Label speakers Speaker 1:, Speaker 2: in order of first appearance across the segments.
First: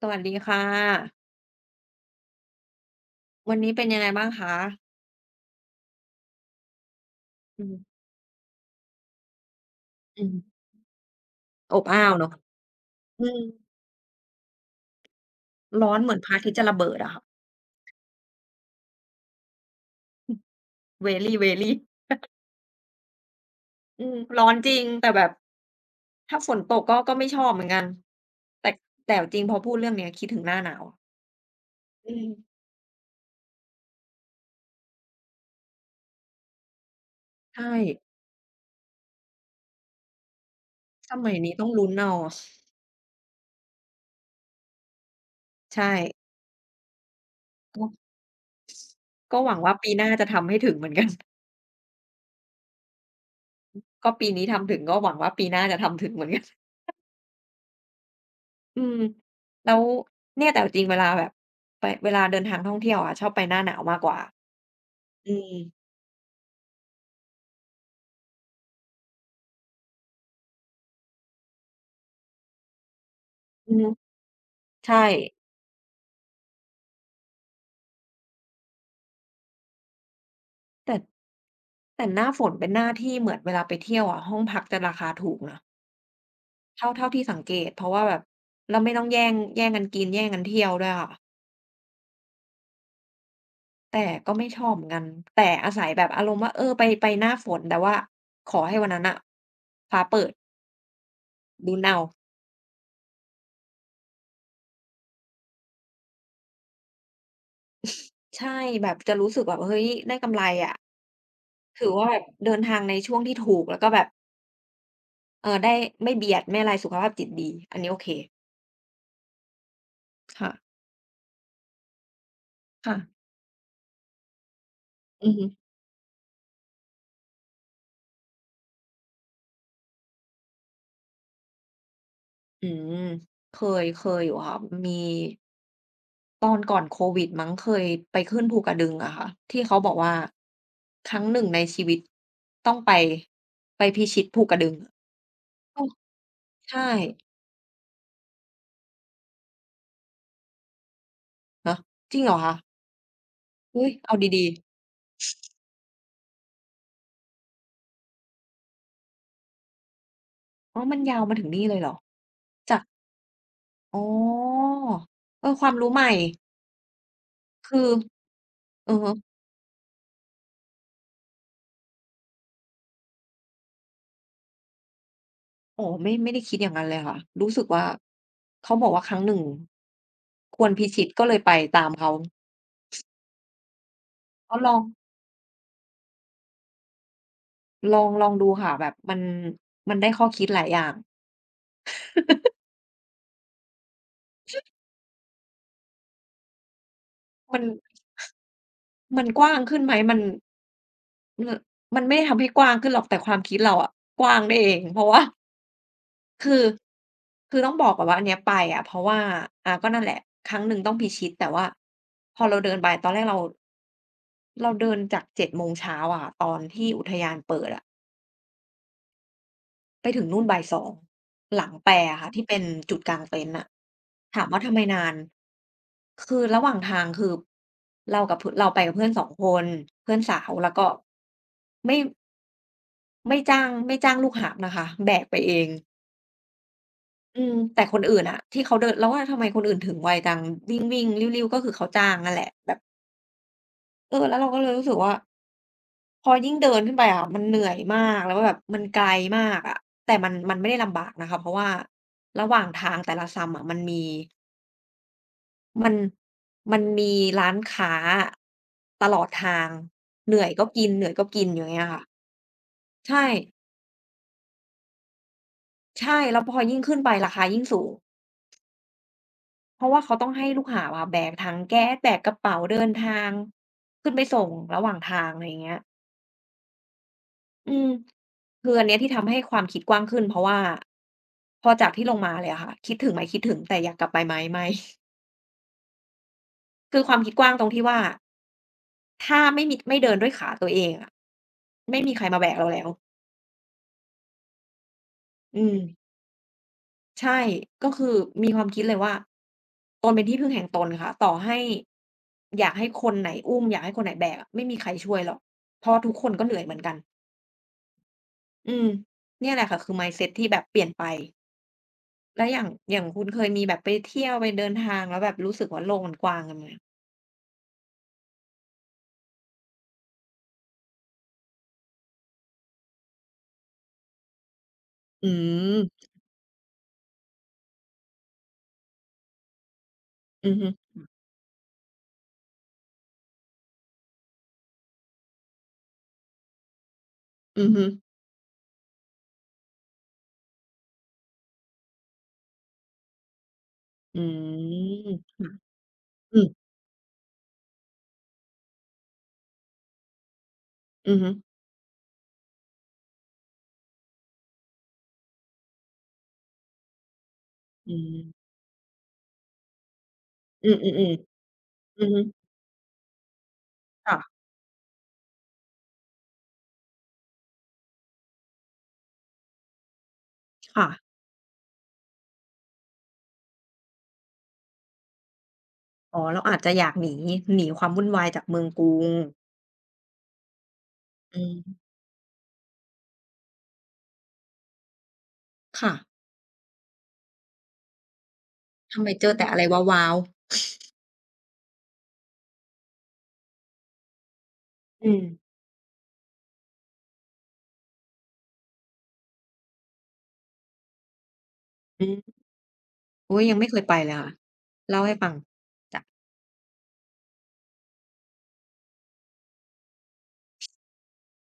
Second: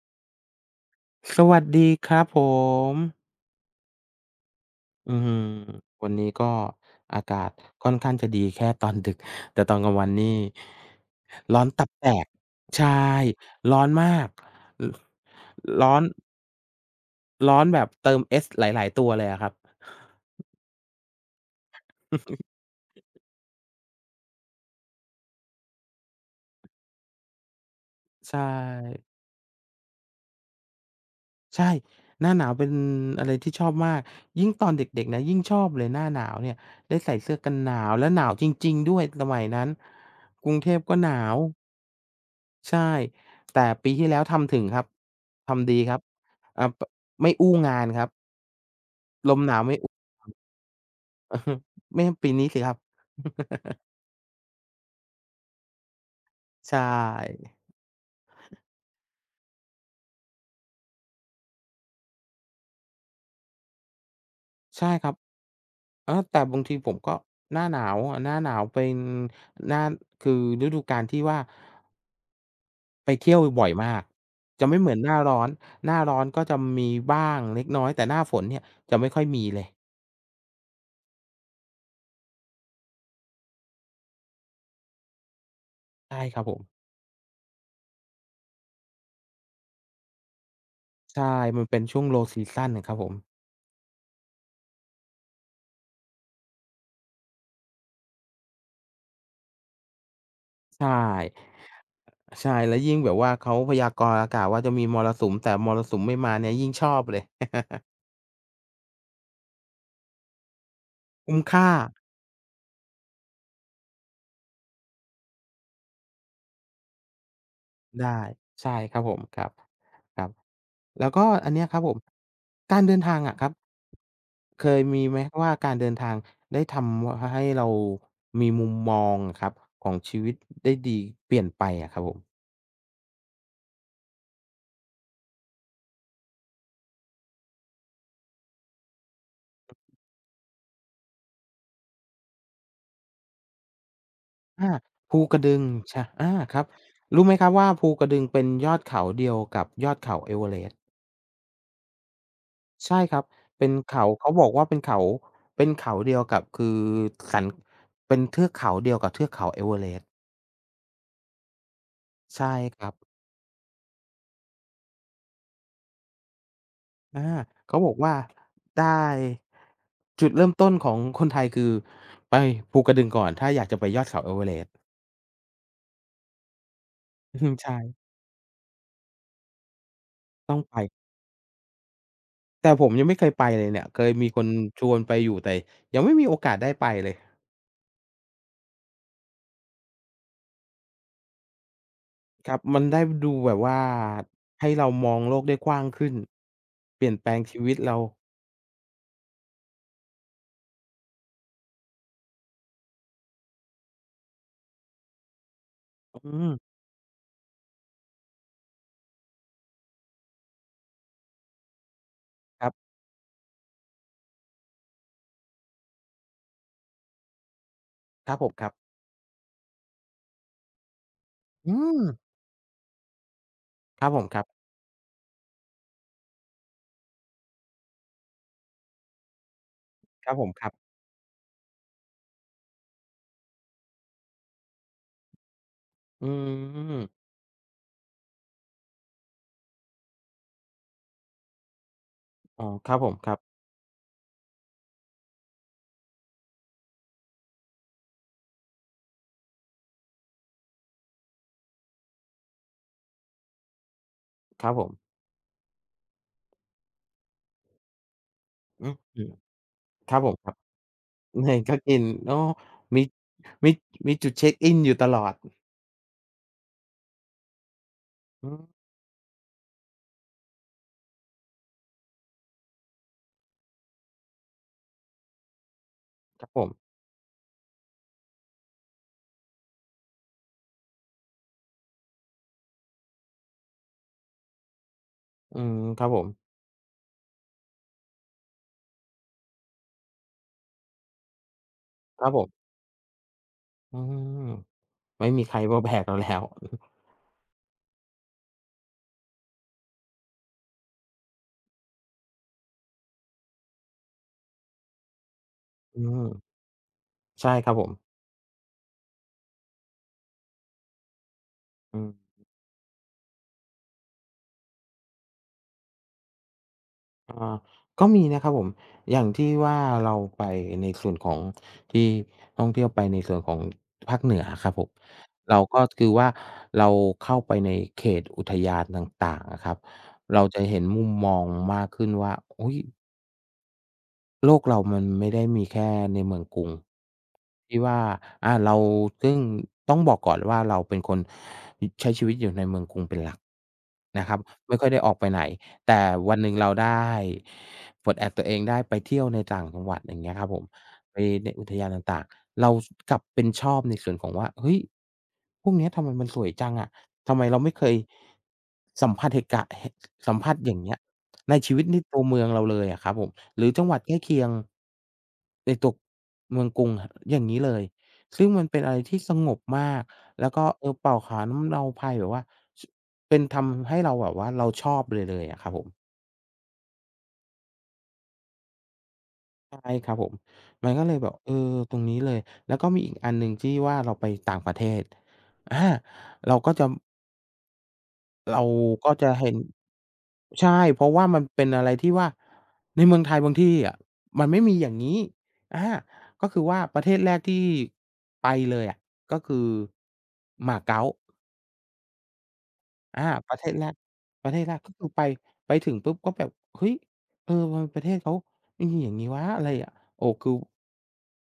Speaker 1: สวัสดีค่ะ
Speaker 2: สวัสดีครับผม
Speaker 1: วันนี้เป็นยังไงบ้างคะ
Speaker 2: อื้อหือวันนี้ก็อากาศ
Speaker 1: อืม
Speaker 2: ค่อนข้างจะดีแค่ตอนดึก แต่ตอนกลางวัน
Speaker 1: อื
Speaker 2: นี่
Speaker 1: ม
Speaker 2: ร้อน
Speaker 1: อบ
Speaker 2: ตับ
Speaker 1: อ้า
Speaker 2: แต
Speaker 1: ว
Speaker 2: ก
Speaker 1: เนาะ
Speaker 2: ใช่
Speaker 1: อืม
Speaker 2: ร้อนมากร
Speaker 1: ร้อ
Speaker 2: ร้อ
Speaker 1: น
Speaker 2: น
Speaker 1: เหมือนพระอาทิตย์จะระเบิดอะค่ะ
Speaker 2: แบบเติมเอสหลายๆตัวเลยอะครับ
Speaker 1: very very อืมร้อนจริงแต่แบบถ้าฝนตกก็ไม่ชอบเหมือนกัน
Speaker 2: ใช
Speaker 1: แต่
Speaker 2: ่
Speaker 1: แต่จริงพอพูดเรื่องเนี้ยคิดถึงหน้าหนาว
Speaker 2: ใช่
Speaker 1: อื
Speaker 2: ห
Speaker 1: ม
Speaker 2: น้าหนาวเป็นอะไรที่ชอบมากยิ่งตอนเด็กๆนะยิ่งชอบเลยหน้าหนาวเนี่ยได้ใส่เสื้อกันห
Speaker 1: ใช่
Speaker 2: นาวแล้วหนาวจริงๆด้วยสมัยนั้นกรุงเทพก็ห
Speaker 1: ส
Speaker 2: นา
Speaker 1: มัย
Speaker 2: ว
Speaker 1: นี้ต้องลุ้นเอา
Speaker 2: ใช่ แต่ปีที่แล้วทำถึงครับ ทำดีค
Speaker 1: ใช่
Speaker 2: รับอ่าปไม่อู้งา
Speaker 1: ก็
Speaker 2: นครับล
Speaker 1: ก็
Speaker 2: ม
Speaker 1: ห
Speaker 2: ห
Speaker 1: วัง
Speaker 2: นาว
Speaker 1: ว่า
Speaker 2: ไม่ อ
Speaker 1: ปีหน้าจะทำให้ถึงเหมือนกัน
Speaker 2: อือฮึไม่ใช่ปีนี้สิครับ
Speaker 1: ก็ปีนี้ทำถึงก็หวังว่าปีหน้าจะทำถึงเหมือนกัน
Speaker 2: ใช่
Speaker 1: อืมแล้วเนี่ยแต่จริงเวลาแบบไปเวลาเดินทางท่องเที่ยวอะชอบไปหน้าหนาวมากกว่า
Speaker 2: ใช่ครับ
Speaker 1: อืม
Speaker 2: อแต่บางทีผมก็หน้าหนาวอะหน้าหนาวเป็น หน้า คือฤดูกาลที่ว่าไปเที่ยวบ่อย
Speaker 1: อืม
Speaker 2: มาก จะไม่เหมื
Speaker 1: ใช่
Speaker 2: อนหน้าร้อน หน้าร้อนก็จะมีบ้างเล็กน้อย แต่หน้าฝนเนี่ยจะไม่ค่อยมีเลย
Speaker 1: แต่แต่หน้าฝนเป็นหน้าที่เหมือนเวลาไปเที่ยวอะห้องพักจะราคาถูกนะ
Speaker 2: ใช่ครับผม
Speaker 1: เท่าที่สังเกตเพราะว่าแบบแล้วไม่ต้องแย่งกันกินแย่งกันเที่ยวด้วยค่ะ
Speaker 2: ใช่ มันเป็นช่วง Low season น่ะครับผม
Speaker 1: แต่ก็ไม่ชอบเหมือนกันแต่อาศัยแบบอารมณ์ว่าเออไปหน้าฝนแต่ว่าขอให้วันนั้นน่ะฟ้าเปิด
Speaker 2: ใช่
Speaker 1: ลุ้นเอา
Speaker 2: ใช่แล้วยิ่งแบบว่าเขาพยากรณ์อากาศว่าจะมีมรสุมแต่มรสุมไม่มาเนี่ยยิ่งชอบเลย
Speaker 1: ใช่แบบจะรู้สึกแบบเฮ้ยได้กำไรอะ
Speaker 2: คุ้มค่า
Speaker 1: ถือว่าแบบเดินทางในช่วงที่ถูกแล้วก็แบบ เออได้ไม่เบียดไม่อะไรสุขภาพจิตดีอันนี้โอเค
Speaker 2: ได้ใช่ครับผมครับครับ
Speaker 1: ค่ะ
Speaker 2: แล้วก็อันเนี้ยครับผมการเดินทา
Speaker 1: ค่ะ
Speaker 2: งอะครับเคยมีไหม
Speaker 1: อือฮึ
Speaker 2: ว่าการเดินทางได้ทำให้เรามีมุมมองอะครับของชีวิตได้ดีเปลี่ยนไปอะครับผม
Speaker 1: อืมเคเคยอยู่ค่ะมีตอนก่อนโควิดมั้งเคยไปขึ้นภูกระดึงอะค่ะที่เขาบอกว่าครั้งหนึ่งในชีวิตต้องไปพิชิตภูกระดึ
Speaker 2: อา
Speaker 1: ง
Speaker 2: ภูกระดึง
Speaker 1: อ้าว
Speaker 2: ใชอาครับ
Speaker 1: ใช่
Speaker 2: รู้ไหมครับว่าภูกระดึงเป็นยอดเขาเดียวกับยอดเขาเอเวอเรสต์
Speaker 1: ฮะจริงเหรอคะ
Speaker 2: ใช่ครับเป็น
Speaker 1: อุ๊ย
Speaker 2: เขา
Speaker 1: เอา
Speaker 2: เขาบ
Speaker 1: ดี
Speaker 2: อก
Speaker 1: ๆ
Speaker 2: ว่าเป็นเขาเป็นเขาเดียวกับคือสันเป็นเทือกเขาเดียวกับเทือกเขาเอเวอเรสต์
Speaker 1: อ๋อมันยาวมาถึงนี่เลยเหรอ
Speaker 2: ใช่
Speaker 1: จา
Speaker 2: ค
Speaker 1: ก
Speaker 2: รับ
Speaker 1: อ๋อเออความรู้ใหม่
Speaker 2: อา
Speaker 1: คื
Speaker 2: เขา
Speaker 1: อ
Speaker 2: บอกว่า
Speaker 1: อือ
Speaker 2: ได้
Speaker 1: ฮึ
Speaker 2: จุดเริ่มต้นของคนไทยคือไปภูกระดึงก่อนถ้าอยากจะไปยอดเขาเอเวอเรสต์
Speaker 1: อ๋อไม่ได้คิดอย่างนั้นเลยค่ะ
Speaker 2: อื
Speaker 1: รู้
Speaker 2: ม
Speaker 1: สึกว่า
Speaker 2: ใช่
Speaker 1: เขาบอกว่าครั้งหนึ่ง
Speaker 2: ต้อ
Speaker 1: ค
Speaker 2: ง
Speaker 1: วร
Speaker 2: ไป
Speaker 1: พิชิตก็เลยไปตามเขา
Speaker 2: แต่ผมยังไม่เคยไปเลยเนี่ยเคยมีคน
Speaker 1: ก็ลอง
Speaker 2: ชวนไปอยู่แต่ยังไม่มีโอกาสได้ไปเลย
Speaker 1: ลองลองดูค่ะแบบมันมันได้ข้อคิดหลายอย่าง
Speaker 2: ครั บมันได้ดูแบบว่าให้เรามองโลกได้กว้างขึ้นเปลี่ยนแปลง
Speaker 1: มั
Speaker 2: ชี
Speaker 1: น
Speaker 2: วิตเรา
Speaker 1: มันกว้างขึ้นไหมมมันไม่ได้ทำให้กว้างขึ้นหรอกแต่ความคิดเราอะกว้างได้เองเพราะว่า
Speaker 2: อืม
Speaker 1: คือคือต้องบอกก่อนว่าอันเนี้ยไปอะเพราะว่าก็นั่นแหละครั้งหนึ่งต้องพิชิตแต่ว่าพอเรา
Speaker 2: ครั
Speaker 1: เดินไป
Speaker 2: บ
Speaker 1: ตอนแรกเราเดินจากเจ็ดโมงเช้าอะค่ะตอนที่อุทยานเปิดอะ
Speaker 2: ครับผมครับ
Speaker 1: ไปถึงนู่นบ่าย2หลัง
Speaker 2: อื
Speaker 1: แป
Speaker 2: ม
Speaker 1: อะค่ะที่เป็นจุดกางเต็นท์น่ะ
Speaker 2: ครับผมค
Speaker 1: ถา
Speaker 2: รั
Speaker 1: ม
Speaker 2: บ
Speaker 1: ว่าทำไมนานคือระหว่างทางคือเราไปกับเพื่อน2คนเพื่อน
Speaker 2: ครับ
Speaker 1: สา
Speaker 2: ผ
Speaker 1: ว
Speaker 2: มครั
Speaker 1: แล้
Speaker 2: บ
Speaker 1: วก็ไม่ไม่จ้างลูกหาบนะคะแบกไปเอง
Speaker 2: อืม
Speaker 1: อืมแต่คนอื่นอะที่เขาเดินเราว่าทำไมคนอื่นถึงไวจังวิ่งๆลิ่วๆก็คือเขาจ้างนั่นแหละ
Speaker 2: อ๋อ
Speaker 1: แบบ
Speaker 2: ครับผมครับ
Speaker 1: เออแล้วเราก็เลยรู้สึกว่า พอยิ่งเดินขึ้นไปอะมันเหนื่อยมากแล้วแบบมันไกลมากอะแต่มันไม่ได้ลำบากนะคะเพราะว่าระหว่างทางแต่ละซัมอะมันมี
Speaker 2: ครับผม
Speaker 1: มันมันมีร้านค้า
Speaker 2: อืม
Speaker 1: ตล
Speaker 2: อื
Speaker 1: อด
Speaker 2: อ
Speaker 1: ทาง
Speaker 2: ครับผ
Speaker 1: เห
Speaker 2: ม
Speaker 1: นื่
Speaker 2: ค
Speaker 1: อย
Speaker 2: รับ
Speaker 1: ก็กินเหนื่อยก็ กิ
Speaker 2: เห
Speaker 1: น
Speaker 2: นื่อย
Speaker 1: อย่าง
Speaker 2: ก็
Speaker 1: เงี้ย
Speaker 2: กิ
Speaker 1: ค่ะ
Speaker 2: นอ๋อมี
Speaker 1: ใช่
Speaker 2: มีมีจุดเช็กอินอยู่ตลอด
Speaker 1: ใช่แล้วพอยิ่งขึ้นไปราคายิ่งสูง
Speaker 2: อืม
Speaker 1: เพราะว่าเขาต้องให้ลูกหาบอะแบกถังแก๊สแบกกระเป๋าเดินทางขึ้นไปส่งระหว่างทางอะไรอย่างเงี้ย
Speaker 2: ครับผม
Speaker 1: อืมคืออันเนี้ยที่ทำให้ความคิดกว้างขึ้นเพราะว่าพอจากที่ลงมาเลยอะค่ะคิดถึงไหมคิดถึงแต่อยากกลับไปไหมไม่
Speaker 2: อืมครับผม
Speaker 1: คือความคิดกว้างตรงที่ว่าถ้าไม่เดินด้วยขาตัวเองอะไม่มีใค
Speaker 2: ค
Speaker 1: ร
Speaker 2: รับ
Speaker 1: มา
Speaker 2: ผ
Speaker 1: แบก
Speaker 2: ม
Speaker 1: เราแล้ว
Speaker 2: อืมไม่มีใคร
Speaker 1: อื ม
Speaker 2: มาแบกเราแล้ว
Speaker 1: ใช่ก็คือมีความคิดเลยว่าตนเป็นที่พึ่งแห่งตนค่ะต่อให้อยากให้คนไหนอุ้มอยากให้คนไหนแบกอะไม่มีใครช่วยหรอกเพราะ
Speaker 2: อื
Speaker 1: ว่าทุกค
Speaker 2: ม
Speaker 1: นก็เหนื่อยเหมือนกัน
Speaker 2: ใช่ครับผม
Speaker 1: อืมเนี่ยแหละค่ะคือ mindset ที่แบบเปลี่ยนไป
Speaker 2: อืม
Speaker 1: แล้วอย่างคุณเคยมีแบบไปเที่ยวไปเดินทางแล้วแบบรู้สึกว่าโลกมันกว้างกันไหม
Speaker 2: อาก็มีนะครับผมอย่างที่ว่าเราไปในส่วนของที่ท่องเที่ยวไปในส่วนของภาคเหนือครับผม
Speaker 1: อื
Speaker 2: เราก็
Speaker 1: ม
Speaker 2: คือว่าเราเข้าไปในเขตอุทยานต่างๆอะครับเรา
Speaker 1: อือ
Speaker 2: จะ
Speaker 1: ฮึ
Speaker 2: เห็นมุมมองมากขึ้นว่าอุยโลกเรามันไม่ได้มีแค่ในเมืองกรุง
Speaker 1: อือ
Speaker 2: ที่
Speaker 1: ฮึ
Speaker 2: ว่าอาเราซึ่งต้องบอกก่อนว่าเราเป็นคน
Speaker 1: อื
Speaker 2: นะครับไม่ค่อยได้
Speaker 1: ม
Speaker 2: ออกไปไหน
Speaker 1: ค่ะ
Speaker 2: แต่วั
Speaker 1: อื
Speaker 2: นห
Speaker 1: ม
Speaker 2: นึ่งเราได้ปลดแอกตัวเองได้ไปเที่ยวในต่างจังหวัดอย่างเงี้ยครับผม
Speaker 1: อื
Speaker 2: ไป
Speaker 1: อฮึ
Speaker 2: ในอุทยานต่างๆเรากลับเป็นชอบในส่วนของว่าเฮ้ยพวกเนี้ยทำไมมันสวยจังอะทำไมเราไม่เค
Speaker 1: อื
Speaker 2: ย
Speaker 1: ม
Speaker 2: สัมผัสเหตุกะเหสัมผัส
Speaker 1: อื
Speaker 2: อ
Speaker 1: อ
Speaker 2: ย่างเงี้ย
Speaker 1: ๆ
Speaker 2: ในชีวิต
Speaker 1: ๆ
Speaker 2: ใน
Speaker 1: อือ
Speaker 2: ตั
Speaker 1: ฮึ
Speaker 2: วเมืองเราเลยอะครับผมหรือจังหวัดใกล้เคี
Speaker 1: ค่ะ
Speaker 2: ยงในตัวเมืองกรุงอย่างงี้เลย ซึ่งมันเป็นอะไรที่สงบมาก แล้วก็เอ
Speaker 1: ค่ะ
Speaker 2: อเป่าขาน้ำเราไพรแบบว่าชเป็นทำให้เราแบบว่าเราชอบเลยอะครับผม
Speaker 1: อ๋อเราอาจจะอยากหนีความวุ่นวายจากเมืองกรุง
Speaker 2: ใช่ครับผมมันก็เลยแบบ
Speaker 1: อื
Speaker 2: เออ
Speaker 1: ม
Speaker 2: ตรงนี้เลยแล้วก็มีอีกอันหนึ่งที่ว่าเราไปต่างประเทศอา
Speaker 1: ค่ะ
Speaker 2: เราก็จะเรา
Speaker 1: ทำไมเจอแต่
Speaker 2: เห็น
Speaker 1: อะไรว้าวๆ
Speaker 2: ใช่เพราะว่ามันเป็นอะไรที่ว่าในเมืองไทยบางที่อะมันไม่มีอย่าง
Speaker 1: อื
Speaker 2: งี้
Speaker 1: ม
Speaker 2: อาก็คือว่าประเทศแรกที่ไปเลยอะก็คือมาเก๊า
Speaker 1: อืม
Speaker 2: อา
Speaker 1: อุ๊ย
Speaker 2: ป
Speaker 1: ยัง
Speaker 2: ระเท
Speaker 1: ไม่
Speaker 2: ศ
Speaker 1: เคย
Speaker 2: แร
Speaker 1: ไป
Speaker 2: ก
Speaker 1: เลยค่ะ
Speaker 2: ประเทศแรกก็
Speaker 1: เล่า
Speaker 2: คือ
Speaker 1: ให้
Speaker 2: ไป
Speaker 1: ฟัง
Speaker 2: ไปถึง
Speaker 1: จ้ะ
Speaker 2: ปุ๊บก็แบบเฮ้ยเออทำไมประเทศเขามีอย่างงี้วะอะไรอะโอ้คือ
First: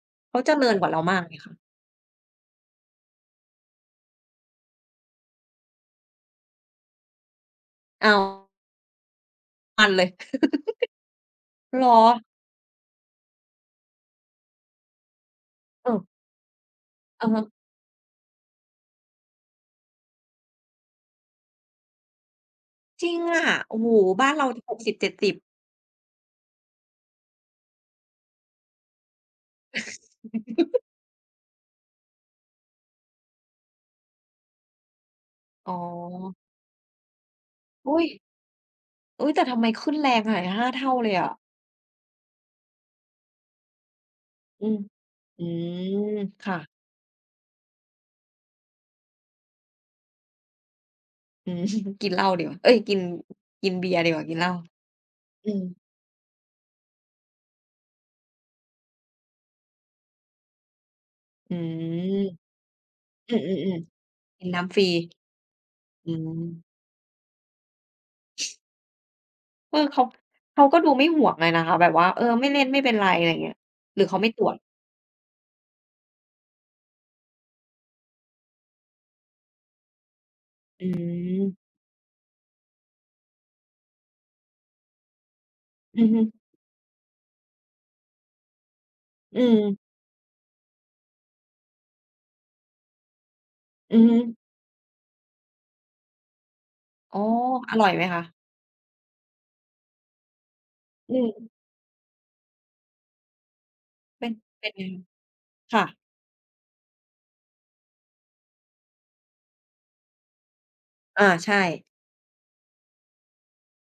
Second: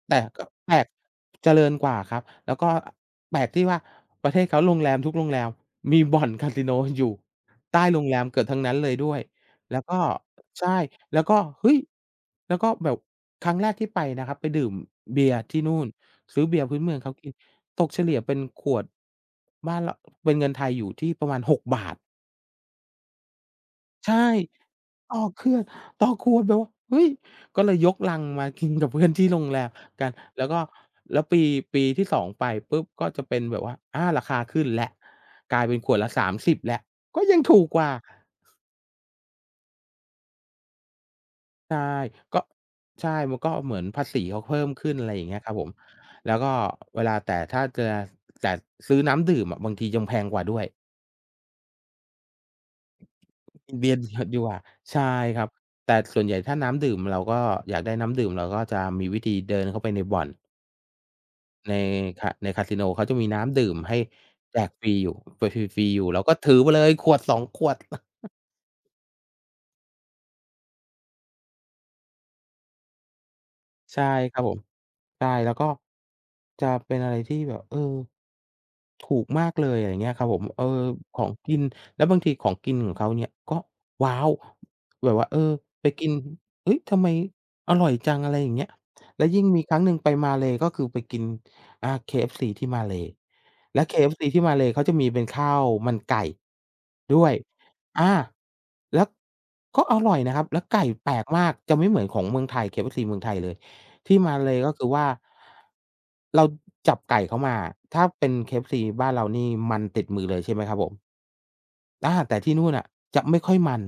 Speaker 2: แต่
Speaker 1: เขา
Speaker 2: ก็
Speaker 1: เจริ
Speaker 2: แป
Speaker 1: ญ
Speaker 2: ล
Speaker 1: ก
Speaker 2: ก
Speaker 1: ว่าเรามากเลย
Speaker 2: เจ
Speaker 1: ค่ะ
Speaker 2: ริญกว่าครับแล้วก็แปลกที่ว่าประเทศเขาโรงแรมทุกโรงแรมมีบ่อนคาสิโนอยู่ใต้โรง
Speaker 1: อ้า
Speaker 2: แร
Speaker 1: ว
Speaker 2: มเกือบทั้งนั้นเลยด้วยแล้
Speaker 1: มั
Speaker 2: ว
Speaker 1: น
Speaker 2: ก็
Speaker 1: เลย
Speaker 2: ใช่แล้วก็เฮ้ย
Speaker 1: เหรอ
Speaker 2: แล้วก็แบบครั้งแรกที่ไปนะครับไปดื่มเบียร์ที่นู่น
Speaker 1: เออ
Speaker 2: ซื้อเบียร์พื้นเมืองเขา
Speaker 1: อะ
Speaker 2: กิน
Speaker 1: ฮะ
Speaker 2: ตกเฉลี่ยเป็นขวดบ้านเราเป็นเงินไทยอยู่ที่ประมาณ6 บาท
Speaker 1: จริงอะโอ้โฮ
Speaker 2: ใช่
Speaker 1: บ้านเรา
Speaker 2: ต่อ
Speaker 1: 60-70
Speaker 2: เครืองต่อขวดแบบว่าเฮ้ยก็เลยยกลังมากินกับเพื่อนที่โรงแรมกันแล้วก็แล้วปีที่2ไปปุ๊บก็จะเป็นแบบว่าอาราคาขึ้นแล้วกลาย
Speaker 1: อ๋อ
Speaker 2: เป็นขวดละ30แล้วก็ยังถูกกว่า
Speaker 1: อุ๊ยอุ๊ยแต่ทำไมขึ้นแรงขนาด5เท่าเลยอะ
Speaker 2: ใช่ก็ใช่มันก็เหมือนภาษีเขาเพิ่
Speaker 1: อื
Speaker 2: ม
Speaker 1: ม
Speaker 2: ขึ้นอะไรอย่างเงี้ย
Speaker 1: อื
Speaker 2: ครับผม
Speaker 1: ม
Speaker 2: แล้วก็
Speaker 1: ค่ะ
Speaker 2: เวลาแต่ถ้าจะแต่ซื้อน้ำดื่มอะบางทียังแพงกว่าด้วย
Speaker 1: อืม กินเหล้าดีกว่าเอ๊ยกินกิน
Speaker 2: กิน
Speaker 1: เบี
Speaker 2: เบีย
Speaker 1: ย
Speaker 2: ร์ด
Speaker 1: ร์ดีกว่ากิน
Speaker 2: ดี
Speaker 1: เห
Speaker 2: ก
Speaker 1: ล้า
Speaker 2: ว่าใช่ครั
Speaker 1: อื
Speaker 2: บ
Speaker 1: ม
Speaker 2: แต่ส่วนใหญ่ถ้าน้ำดื่มเราก็อยากได้น้ำดื่มเราก็จะมีวิธีเดินเข้าไปในบ่อน
Speaker 1: อื
Speaker 2: ใน
Speaker 1: ม
Speaker 2: ในคาสิโนเขาจะมี
Speaker 1: อื
Speaker 2: น้ำดื่
Speaker 1: อ
Speaker 2: มให้
Speaker 1: ๆๆกิน
Speaker 2: แจก
Speaker 1: น้ำฟ
Speaker 2: ฟ
Speaker 1: รี
Speaker 2: รีอยู่ฟรีๆอยู่
Speaker 1: อื
Speaker 2: เราก็ถือไป
Speaker 1: ม
Speaker 2: เลยขวด2ขวด
Speaker 1: เออเขาก็ดูไม่ห่วงเลยนะคะ แบบว่าเออไม่เล่นไม่เป็นไรอะไรอย่างเงี้ยหรื
Speaker 2: ใช่
Speaker 1: อเขาไม่
Speaker 2: ค
Speaker 1: ต
Speaker 2: รับ
Speaker 1: รว
Speaker 2: ผ
Speaker 1: จ
Speaker 2: มใช่แล้วก็จะเป็นอะไรที่แบบถูกมากเลยอะไรอย่างเงี้ยครับผม
Speaker 1: อื
Speaker 2: ของ
Speaker 1: ม
Speaker 2: กินแล้วบางทีของกินของเขาเนี่ยก็ว้าวแบบว่าไป
Speaker 1: อื
Speaker 2: กิ
Speaker 1: อ
Speaker 2: น
Speaker 1: ฮึ
Speaker 2: เฮ้ยทำไมอร่อยจังอะไรอย่างเงี้ยแล้ว
Speaker 1: อื
Speaker 2: ยิ่งมีครั้งห
Speaker 1: ม
Speaker 2: นึ่งไปมาเลย์ก็คือไปกินKFC ที่มาเลย์แล้ว
Speaker 1: อือฮึ
Speaker 2: KFC ที่มาเลย์เขาจะมีเป็นข้าวมันไก่
Speaker 1: อ๋
Speaker 2: ด้
Speaker 1: อ
Speaker 2: วย
Speaker 1: อร่อยไหม
Speaker 2: อา
Speaker 1: คะ
Speaker 2: แล้วก็อร่อยนะครับแล้วไก่แป
Speaker 1: อื
Speaker 2: ลกมาก
Speaker 1: ม
Speaker 2: จะไม่เหมือนของเมืองไทย KFC เมืองไทยเลย ที่
Speaker 1: เป็น
Speaker 2: มาเลย์
Speaker 1: เป็
Speaker 2: ก็
Speaker 1: นไง
Speaker 2: คือว่า
Speaker 1: ค่ะ
Speaker 2: เราจับไก่เขามาถ้าเป็น KFC บ้านเรานี่มันติดมือเลยใช่ไหมครับผม
Speaker 1: อาใช่
Speaker 2: แต่ที่นู่นน่ะจะไม่ค่อยมัน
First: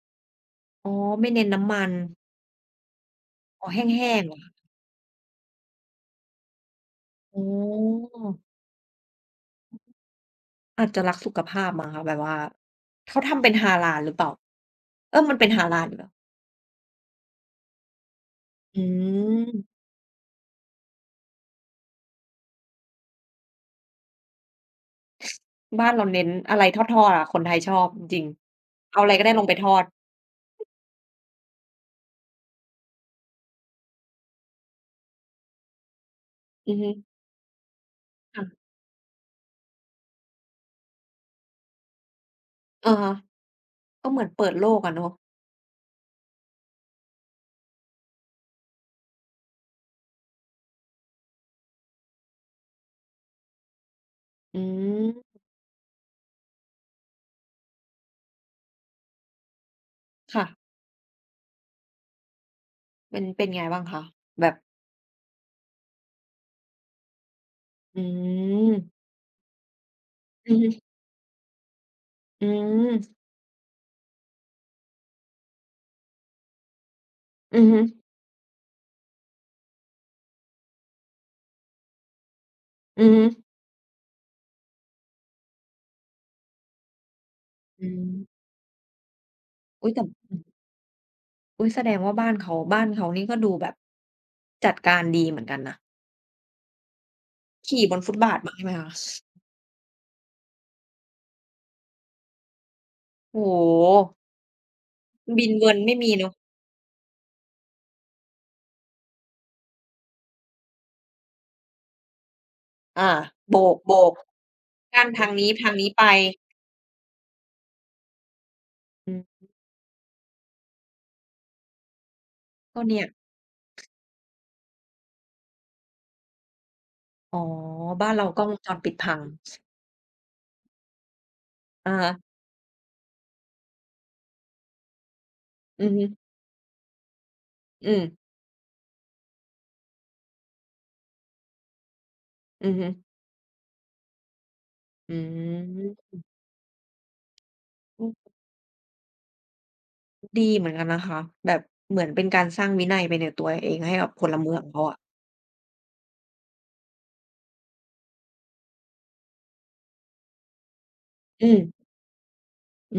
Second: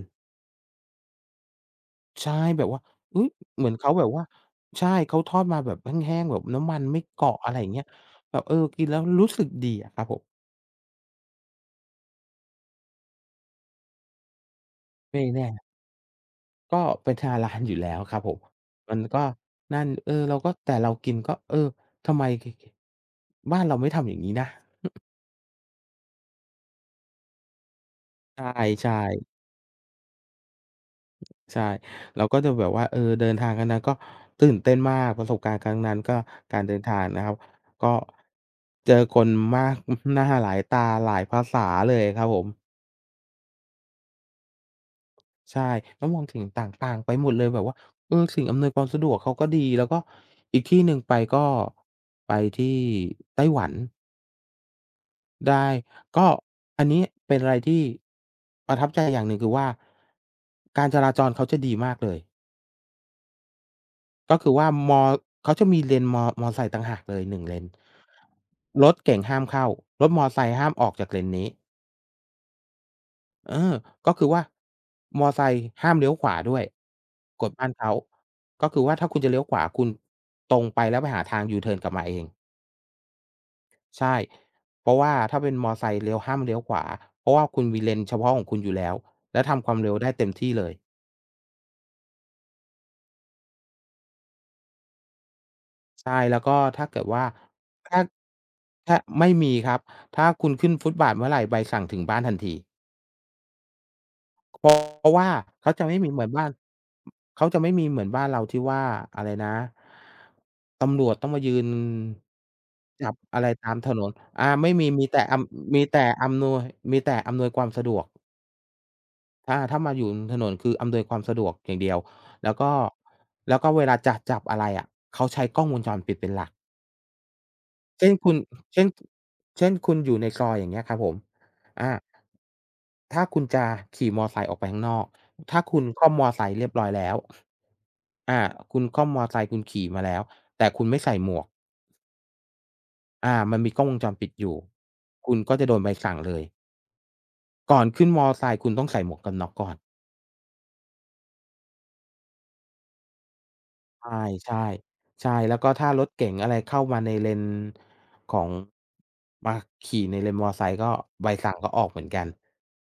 Speaker 1: อ๋อไม่เน้นน้ำมัน
Speaker 2: ใช่แบบว่าอุ๊ย
Speaker 1: อ๋
Speaker 2: เห
Speaker 1: อ
Speaker 2: มือนเขาแบบ
Speaker 1: แห้ง
Speaker 2: ว่า
Speaker 1: ๆเหรอคะ
Speaker 2: ใช่เขาทอดมาแบบแห้งๆแบบน้ำมันไม่เกาะ
Speaker 1: อ๋
Speaker 2: อะไรอย่างเงี้ย
Speaker 1: อ
Speaker 2: แบบกินแล้วรู้สึกดีอะครับผม
Speaker 1: อาจจะรักสุขภาพมั้งคะแบบว่าเขาทำเป็นฮาลาลหรือเปล่าเออ
Speaker 2: ไม่
Speaker 1: มันเป็นฮา
Speaker 2: แน่
Speaker 1: ลาลอยู่แล้ว
Speaker 2: ก็เป็นฮาลาลอยู่แล้วครับผม
Speaker 1: อื
Speaker 2: มันก็
Speaker 1: ม
Speaker 2: นั่นเราก็แต่เรากินก็ทำไมบ้านเราไม่ทำอย่างงี้นะ
Speaker 1: บ้านเราเน้นอะไรทอดๆอะคนไทยชอบจริง
Speaker 2: ใช่
Speaker 1: ๆ
Speaker 2: ใช่
Speaker 1: เอาอะไรก็ได้ลงไปทอด
Speaker 2: ใช่เราก็จะแบบว่าเดินทางครั้งนั้นก็ตื่นเต้นมากประสบการณ์ครั้งนั้นก็การ
Speaker 1: อื
Speaker 2: เดิ
Speaker 1: อ
Speaker 2: น
Speaker 1: ฮึ
Speaker 2: ทางนะครับก็
Speaker 1: ค่ะ
Speaker 2: เจอคนมาก หน้าหลายตาหลายภาษาเลยครับผม
Speaker 1: อะฮะก็เหมือนเปิดโลกอะเนาะ
Speaker 2: ใช่แล้วมองถึงต่างๆไปหมดเลยแบบว่าสิ่งอำนวยความสะดวกเขาก็ดีแล้วก็อีกที่หนึ่งไปก็ไปที่ไต้หวัน
Speaker 1: อืม
Speaker 2: ได้ก็อันนี้เป็นอะไรที่ประทับใจอย่างหนึ่งคือว่า
Speaker 1: ค่ะ
Speaker 2: การจราจรเขาจะดีมากเลย
Speaker 1: เป็นไงบ้างคะ
Speaker 2: ก็
Speaker 1: แบ
Speaker 2: คือ
Speaker 1: บ
Speaker 2: ว่าเขาจะมีเลนมอไซค์ต่างหากเลยหนึ่งเลน
Speaker 1: อื
Speaker 2: รถ
Speaker 1: ม
Speaker 2: เก๋งห้ามเข้ารถมอไซ
Speaker 1: อื
Speaker 2: ค์
Speaker 1: อ
Speaker 2: ห้า
Speaker 1: ฮึ
Speaker 2: มออกจากเลนนี้
Speaker 1: อืม
Speaker 2: เออก็คือว่ามอไซค์ห้ามเลี้ยวขวาด้วยกฎ
Speaker 1: อือ
Speaker 2: บ้าน
Speaker 1: ฮึ
Speaker 2: เขาก็คือว่าถ้าคุณจะเลี้ยวขวาคุณตรงไปแล้วไปหาทางยูเทิร์นกลับมาเอง
Speaker 1: อือฮึ
Speaker 2: ใช่เพราะว่าถ้าเป็นมอไซค์เลี้ยวห้ามเลี้ยวขวาเพราะว่าคุณมี
Speaker 1: อือ
Speaker 2: เลน
Speaker 1: ฮึอื
Speaker 2: เฉ
Speaker 1: ม
Speaker 2: พาะของคุณอยู่แล้วแล้วทำความ
Speaker 1: อุ๊
Speaker 2: เร็
Speaker 1: ย
Speaker 2: ว
Speaker 1: แต่
Speaker 2: ได้เต็มที่เลย
Speaker 1: อุ๊ยแสดงว่าบ้านเขานี่ก็ดูแบบจัดการดีเหมือนกันนะ
Speaker 2: ใช่แล้วก็ถ้าเกิดว่า
Speaker 1: ขี่บน
Speaker 2: ถ้า
Speaker 1: ฟุตบาทมาใช่ไหมคะ
Speaker 2: ถ้าไม่มีครับถ้าคุณขึ้นฟุตบาทเมื่อไรใบสั่งถึงบ้านทันที
Speaker 1: โอ้โ
Speaker 2: เพราะ
Speaker 1: ฮ
Speaker 2: ว่า
Speaker 1: บินเวิ
Speaker 2: เขา
Speaker 1: น
Speaker 2: จะ
Speaker 1: ไม่
Speaker 2: ไม่มี
Speaker 1: มี
Speaker 2: เหมือน
Speaker 1: เนาะ
Speaker 2: บ้านเขาจะไม่มีเหมือนบ้านเราที่ว่าอะไรนะตำรวจต้องมายืน
Speaker 1: อา
Speaker 2: จับอะไร
Speaker 1: โบ
Speaker 2: ตา
Speaker 1: ก
Speaker 2: มถ
Speaker 1: โบ
Speaker 2: นน
Speaker 1: ก
Speaker 2: ไม่มี
Speaker 1: กั้
Speaker 2: มี
Speaker 1: น
Speaker 2: แต่
Speaker 1: ทางนี้ทาง
Speaker 2: มี
Speaker 1: นี้ไป
Speaker 2: แต่อำนวยมีแต่อำนวยความสะดวก
Speaker 1: อืม
Speaker 2: ถ้ามาอยู่ถนนคืออำนวยความสะดวกอย่างเดียวแล้วก็
Speaker 1: ก็เนี่ย
Speaker 2: แล้วก็เวลาจะจับอะไรอะเขาใช้กล้องวงจรปิดเป็นหลัก
Speaker 1: อ๋อบ้า
Speaker 2: เช่
Speaker 1: น
Speaker 2: น
Speaker 1: เรา
Speaker 2: คุณ
Speaker 1: กล้องวงจร
Speaker 2: เช่น
Speaker 1: ปิดพัง
Speaker 2: เช่นคุณอยู่ในซอยอย่างเงี้ยครับผม
Speaker 1: อะ
Speaker 2: อา
Speaker 1: ฮะ
Speaker 2: ถ้าคุณจะขี่มอไซค์ออกไปข้างนอกถ้าคุณ
Speaker 1: อือ
Speaker 2: ค
Speaker 1: ฮึ
Speaker 2: ล่อมมอไซค์เรียบร้อยแล้ว
Speaker 1: อืม
Speaker 2: อาคุณคล่อมมอไซค์คุณขี่มาแล้ว แต่คุณไม่ใส่หมวก
Speaker 1: อือฮึ
Speaker 2: มันมีกล้องวงจรปิดอยู่
Speaker 1: อื
Speaker 2: คุณก็จะโดนใบสั่
Speaker 1: ม
Speaker 2: งเลย ก่อน
Speaker 1: อื
Speaker 2: ขึ้นมอ
Speaker 1: ม
Speaker 2: ไซค์คุณต้องใส่หมวกกันน็อกก่อน
Speaker 1: ดีเหมือนกันนะคะแบบเหมือนเป็นการสร้างวินัยไปในตัวเองให้กับพ
Speaker 2: ใช่
Speaker 1: ลเมื
Speaker 2: ใช่
Speaker 1: องเขาอะ
Speaker 2: ใช่แล้วก็ถ้ารถเก๋งอะไรเข้ามาในเลนของมาขี่ในเลนมอไซค์ก็ใบ
Speaker 1: อื
Speaker 2: สั่งก็ออ
Speaker 1: ม
Speaker 2: กเหมือนกัน
Speaker 1: อื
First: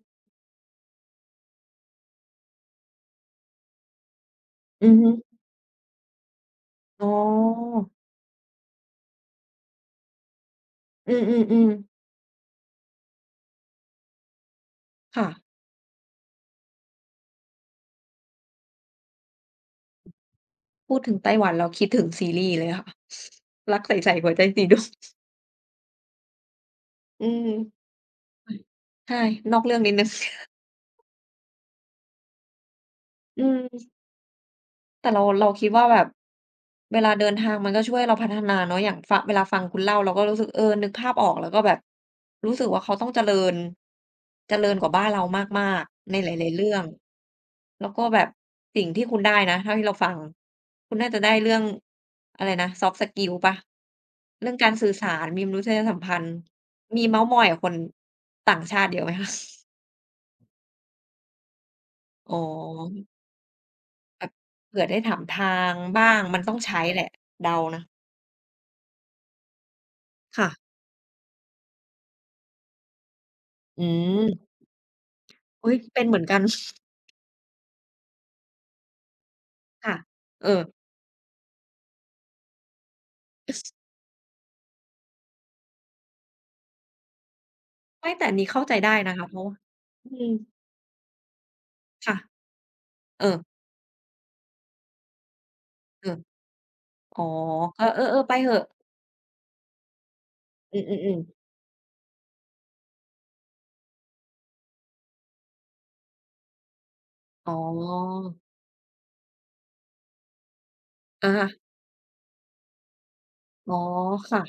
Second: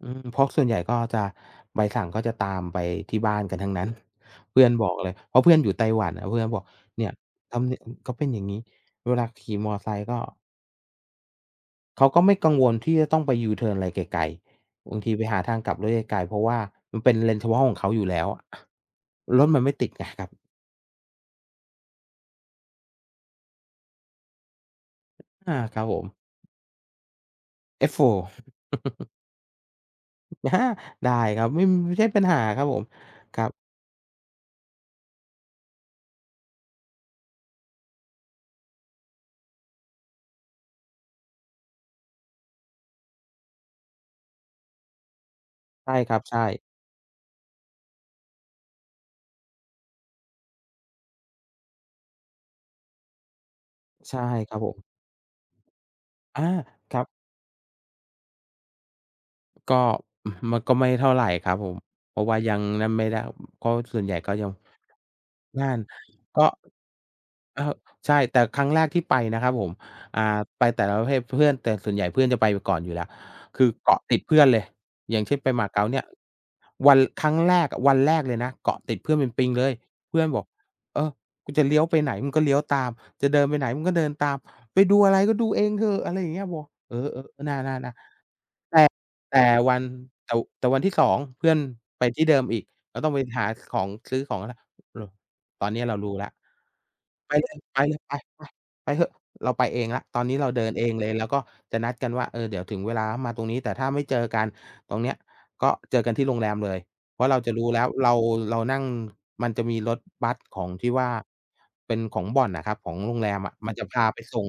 Speaker 2: อืมเพราะส่วนใหญ่ก็จะใบสั่งก็จะตามไปที่บ้านกันทั้งนั้น เพื่อนบ
Speaker 1: อื
Speaker 2: อ
Speaker 1: อ
Speaker 2: ก
Speaker 1: ฮึ
Speaker 2: เลยเพราะเพื่อนอยู่ไต้หวันอะเพื่อนบอก
Speaker 1: อ๋อ
Speaker 2: เนี่ยทำเนี่ยก็เป็นอย่างงี้เวลาขี่มอไซค์ก็
Speaker 1: อือๆๆ
Speaker 2: เขาก็ไม่กังวลที่จะต้องไปยูเทิร์นอะไรไกลๆบางทีไป
Speaker 1: ค่ะ
Speaker 2: หาทางกลับรถไกลๆเพราะว่ามันเป็นเลนเฉพาะของเขาอยู่แล้วอะรถมันไม่ติดไงครับ
Speaker 1: พูดถึงไต้หวันเราคิดถึงซีรีส์เลยค่ะ รักใส่ๆหัวใจสีดวง
Speaker 2: อาครับผม
Speaker 1: อืม
Speaker 2: F4
Speaker 1: ใช่นอกเรื่องนิดหนึ่ง
Speaker 2: อา ได้ครับไม่ใช่ปัญหาครับผมค
Speaker 1: อื
Speaker 2: รับ
Speaker 1: ม แต่เราคิดว่าแบบเวลาเดินทางมันก็ช่วยเราพัฒนาเนาะอย่างฟังเวลาฟังคุณเล่าเราก็รู้สึกเออนึกภาพออกแล้วก็แบบรู้สึกว่าเขาต้องเจริญเจริญกว่าบ้านเรามาก
Speaker 2: ใช่
Speaker 1: ๆ
Speaker 2: ค
Speaker 1: ใน
Speaker 2: รับ
Speaker 1: ห
Speaker 2: ใช่
Speaker 1: ลายๆเรื่องแล้วก็แบบสิ่งที่คุณได้นะเท่าที่เราฟังคุณน่าจะได้เรื่องอะไรนะ Soft Skill เปล่า
Speaker 2: ใช่
Speaker 1: เรื่
Speaker 2: ค
Speaker 1: อง
Speaker 2: รับผ
Speaker 1: การ
Speaker 2: ม
Speaker 1: สื่อสารมีมนุษยสัมพันธ์
Speaker 2: อาครั
Speaker 1: มี
Speaker 2: บ
Speaker 1: เม้าท์มอยกับคนต่างชาติเยอะไหมคะ
Speaker 2: ก็มันก็ไม่เท่าไรครับผมเพราะ
Speaker 1: อ๋อ
Speaker 2: ว่ายังนั่นไม่ได้ก็ส่วนใหญ่
Speaker 1: แบบ
Speaker 2: ก็ยัง
Speaker 1: เผื่อได้ถามทา
Speaker 2: งา
Speaker 1: ง
Speaker 2: น
Speaker 1: บ้างมัน
Speaker 2: ก็
Speaker 1: ต้องใช้แหละเดา
Speaker 2: เออ
Speaker 1: นะ
Speaker 2: ใช่แต่ครั้งแรกที่ไปนะครับผมอ่า
Speaker 1: ค่ะ
Speaker 2: ไปแต่ละประเทศเพื่อนแต่ส่วนใหญ่เพื่อนจะไปก่อนอยู่แล้วคือ
Speaker 1: อื
Speaker 2: เกาะติดเพื่อน
Speaker 1: ม
Speaker 2: เลยอย่างเช่นไปมา
Speaker 1: อุ๊ย
Speaker 2: เก๊าเนี่
Speaker 1: เป็
Speaker 2: ย
Speaker 1: นเหมือนกัน
Speaker 2: วันครั้งแรกอะวันแรกเลยนะเกาะติดเพื่อนเป็นปิงเลย
Speaker 1: ค่ะ
Speaker 2: เพื่อนบอก
Speaker 1: เออ
Speaker 2: เออกูจะเลี้ยวไปไหนมึงก็เลี้ยวตามจะเดินไปไหนมึงก็ เดินตามไปดูอะไรก็ดูเองเถอะอะไรอย่างเงี้ยบอกเออๆน่า
Speaker 1: ไม่
Speaker 2: ๆ
Speaker 1: แต่อันนี้เข้า
Speaker 2: ๆ
Speaker 1: ใจ
Speaker 2: แต่
Speaker 1: ได้นะคะเพ
Speaker 2: แต่
Speaker 1: ราะว่า
Speaker 2: วัน
Speaker 1: อืม
Speaker 2: แต่แต่วันที่2เพื่อนไป
Speaker 1: ค่ะ
Speaker 2: ที่เดิมอีกเราต้องไปหา
Speaker 1: เอ
Speaker 2: ของซื้อของแล้วเออตอนนี้เรา
Speaker 1: อ
Speaker 2: รู้แล้ว
Speaker 1: ๆอ๋อ
Speaker 2: ไปเลยไป
Speaker 1: เอ
Speaker 2: เลยไป
Speaker 1: อๆๆไป
Speaker 2: ไป
Speaker 1: เถอะ
Speaker 2: ไปเถอะเราไปเองแล้วตอนนี้เราเดิน
Speaker 1: อื
Speaker 2: เองเลย
Speaker 1: ม
Speaker 2: แล้ว
Speaker 1: ๆ
Speaker 2: ก็
Speaker 1: ๆ
Speaker 2: จะนัดกันว่าเดี๋ยวถึงเวลามาตรงนี้แต่ถ้าไม่เจอกันตรงเนี้ยก็เจอกันที่โรงแรมเลย เพราะเรา
Speaker 1: อ๋
Speaker 2: จะ
Speaker 1: อ
Speaker 2: รู้แล้วเรานั่งมันจะมีรถบัสของที่ว่า
Speaker 1: อะฮะ
Speaker 2: เป็นของบ่อนน่ะครับของโรงแรมอะมั
Speaker 1: อ๋
Speaker 2: น
Speaker 1: อ
Speaker 2: จะพาไป
Speaker 1: ค่ะ
Speaker 2: ส่ง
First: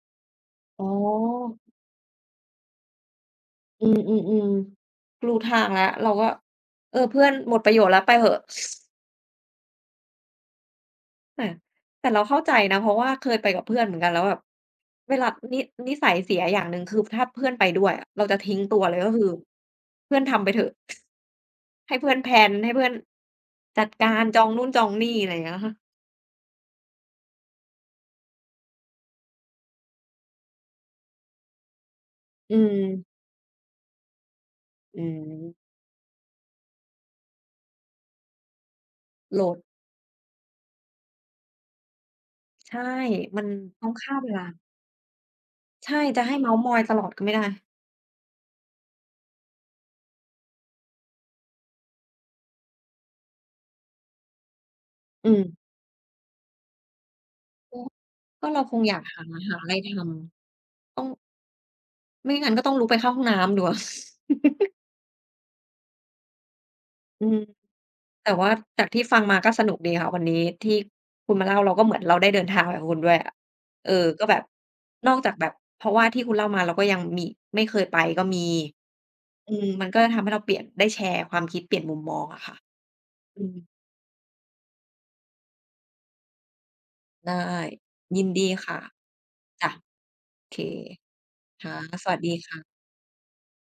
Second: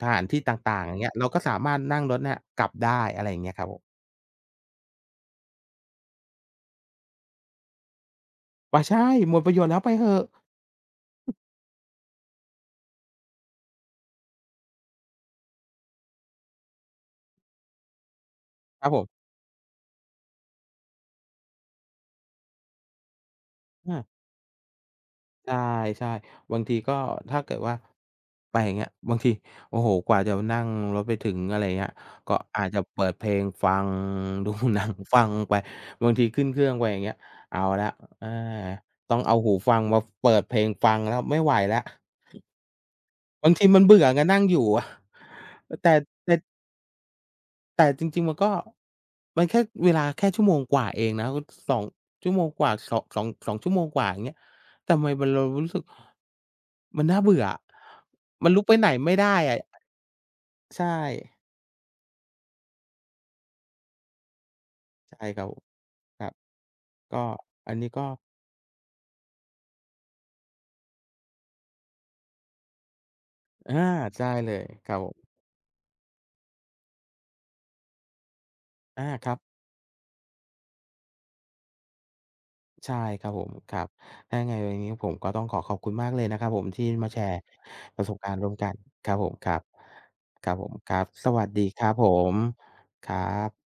Speaker 2: สถานที่ต่า
Speaker 1: อ๋
Speaker 2: ง
Speaker 1: อ
Speaker 2: ๆอย่างเงี้ยเราก็สามารถนั่งรถเนี่ยกลับได้อะไรอย่างเงี้ยครับผม
Speaker 1: อืมๆๆรู้ทางแล้วเราก็เออเพื่อนหมดประโยชน์แล้วไปเหอะ
Speaker 2: ว่าใช่หมดประโยชน์แล้วไปเถอะ
Speaker 1: แต่แต่เราเข้าใจนะเพราะว่าเคยไปกับเพื่อนเหมือนกันแล้วแบบเวลานินิสัยเสียอย่างหนึ่งคือถ้าเพื่อนไปด้วยอะเราจะทิ้งตัว
Speaker 2: ครับ
Speaker 1: เล
Speaker 2: ผ
Speaker 1: ยก็
Speaker 2: ม
Speaker 1: คือเพื่อนทำไปเถอะ ให้เพื่อนแพลนให้เพื่อนจัด
Speaker 2: อา
Speaker 1: การจองนู่นจองนี่อะไรอย่าง
Speaker 2: ใ
Speaker 1: เงี้ยค่ะ
Speaker 2: ช่ๆบางทีก็ถ้าเกิดว่าไปอย่างเงี้ยบางทีโอ้โฮกว่าจะนั่งรถไปถึงอะไรเงี้ยก็
Speaker 1: อื
Speaker 2: อาจ
Speaker 1: ม
Speaker 2: จะเปิดเพลงฟัง ดูหนัง
Speaker 1: อื
Speaker 2: ฟังไป
Speaker 1: ม
Speaker 2: บางทีขึ้นเครื่องไปอย่างเงี้ยเอาแล้วอาต้องเอา
Speaker 1: โหล
Speaker 2: หู
Speaker 1: ด
Speaker 2: ฟังมาเปิดเพลงฟังแล้วไม่ไหวแล้ว
Speaker 1: ใช่มัน
Speaker 2: บางทีมัน
Speaker 1: ต้อง
Speaker 2: เบื่อ
Speaker 1: ฆ่า
Speaker 2: ไง
Speaker 1: เว
Speaker 2: นั่
Speaker 1: ลา
Speaker 2: งอยู่อะแต่
Speaker 1: ใช่ จะให้
Speaker 2: แต่
Speaker 1: เมาท์มอยตลอดก็ไม่ได้
Speaker 2: แต่จริงๆมันก็มันแค่เวลาแค่ชั่วโมงกว่าเองนะสองชั่วโมงกว่าสองชั่วโมงกว่าอย่างเงี้ยแต่ทำไมมั
Speaker 1: อื
Speaker 2: น
Speaker 1: ม
Speaker 2: เรารู้สึก มันน่าเบื่อะ
Speaker 1: ก็ก็
Speaker 2: มันลุ
Speaker 1: เรา
Speaker 2: ก
Speaker 1: ค
Speaker 2: ไป
Speaker 1: ง
Speaker 2: ไหน
Speaker 1: อยาก
Speaker 2: ไม่
Speaker 1: หา
Speaker 2: ได้
Speaker 1: หา
Speaker 2: อะ
Speaker 1: อะไรทำ
Speaker 2: ใช่
Speaker 1: ต้องไม่งั้นก็ต้องลุกไปเข้าห้องน้ำดูอะ
Speaker 2: ใช่ครับผมครับก็
Speaker 1: อืม
Speaker 2: อันนี้ก็
Speaker 1: แต่ว่าจากที่ฟังมาก็สนุกดีค่ะวันนี้ที่คุณมาเล่าเราก็เหมือนเราได้เดินทางไปกับคุณด้วยอะ
Speaker 2: อา
Speaker 1: เออก็
Speaker 2: ใช่
Speaker 1: แบบ
Speaker 2: เลยครับผ
Speaker 1: นอก
Speaker 2: ม
Speaker 1: จากแบบเพราะว่าที่คุณเล่ามาเราก็ยังมีไม่เคยไปก็มี
Speaker 2: อาครับ
Speaker 1: อืมมันก็จะทำให้เราเปลี่ยนได้แชร์ความคิดเปลี่ยนมุมมองอะค่ะ
Speaker 2: ใช่ครับ
Speaker 1: อื
Speaker 2: ผม
Speaker 1: ม
Speaker 2: ครับถ้ายังไงวันนี้ผมก็ต้องขอขอบคุณมากเลยนะครับผมที่มาแช
Speaker 1: ได้
Speaker 2: ร์ประสบ
Speaker 1: ยิน
Speaker 2: การณ์
Speaker 1: ดี
Speaker 2: ร่วมกัน
Speaker 1: ค่ะ
Speaker 2: ครับผมครับ
Speaker 1: จ้ะโอ
Speaker 2: ครับ
Speaker 1: เค
Speaker 2: ผมครับสวัสดี
Speaker 1: ค่ะ
Speaker 2: ครับ
Speaker 1: ส
Speaker 2: ผ
Speaker 1: วัสดี
Speaker 2: ม
Speaker 1: ค่ะ
Speaker 2: ครับ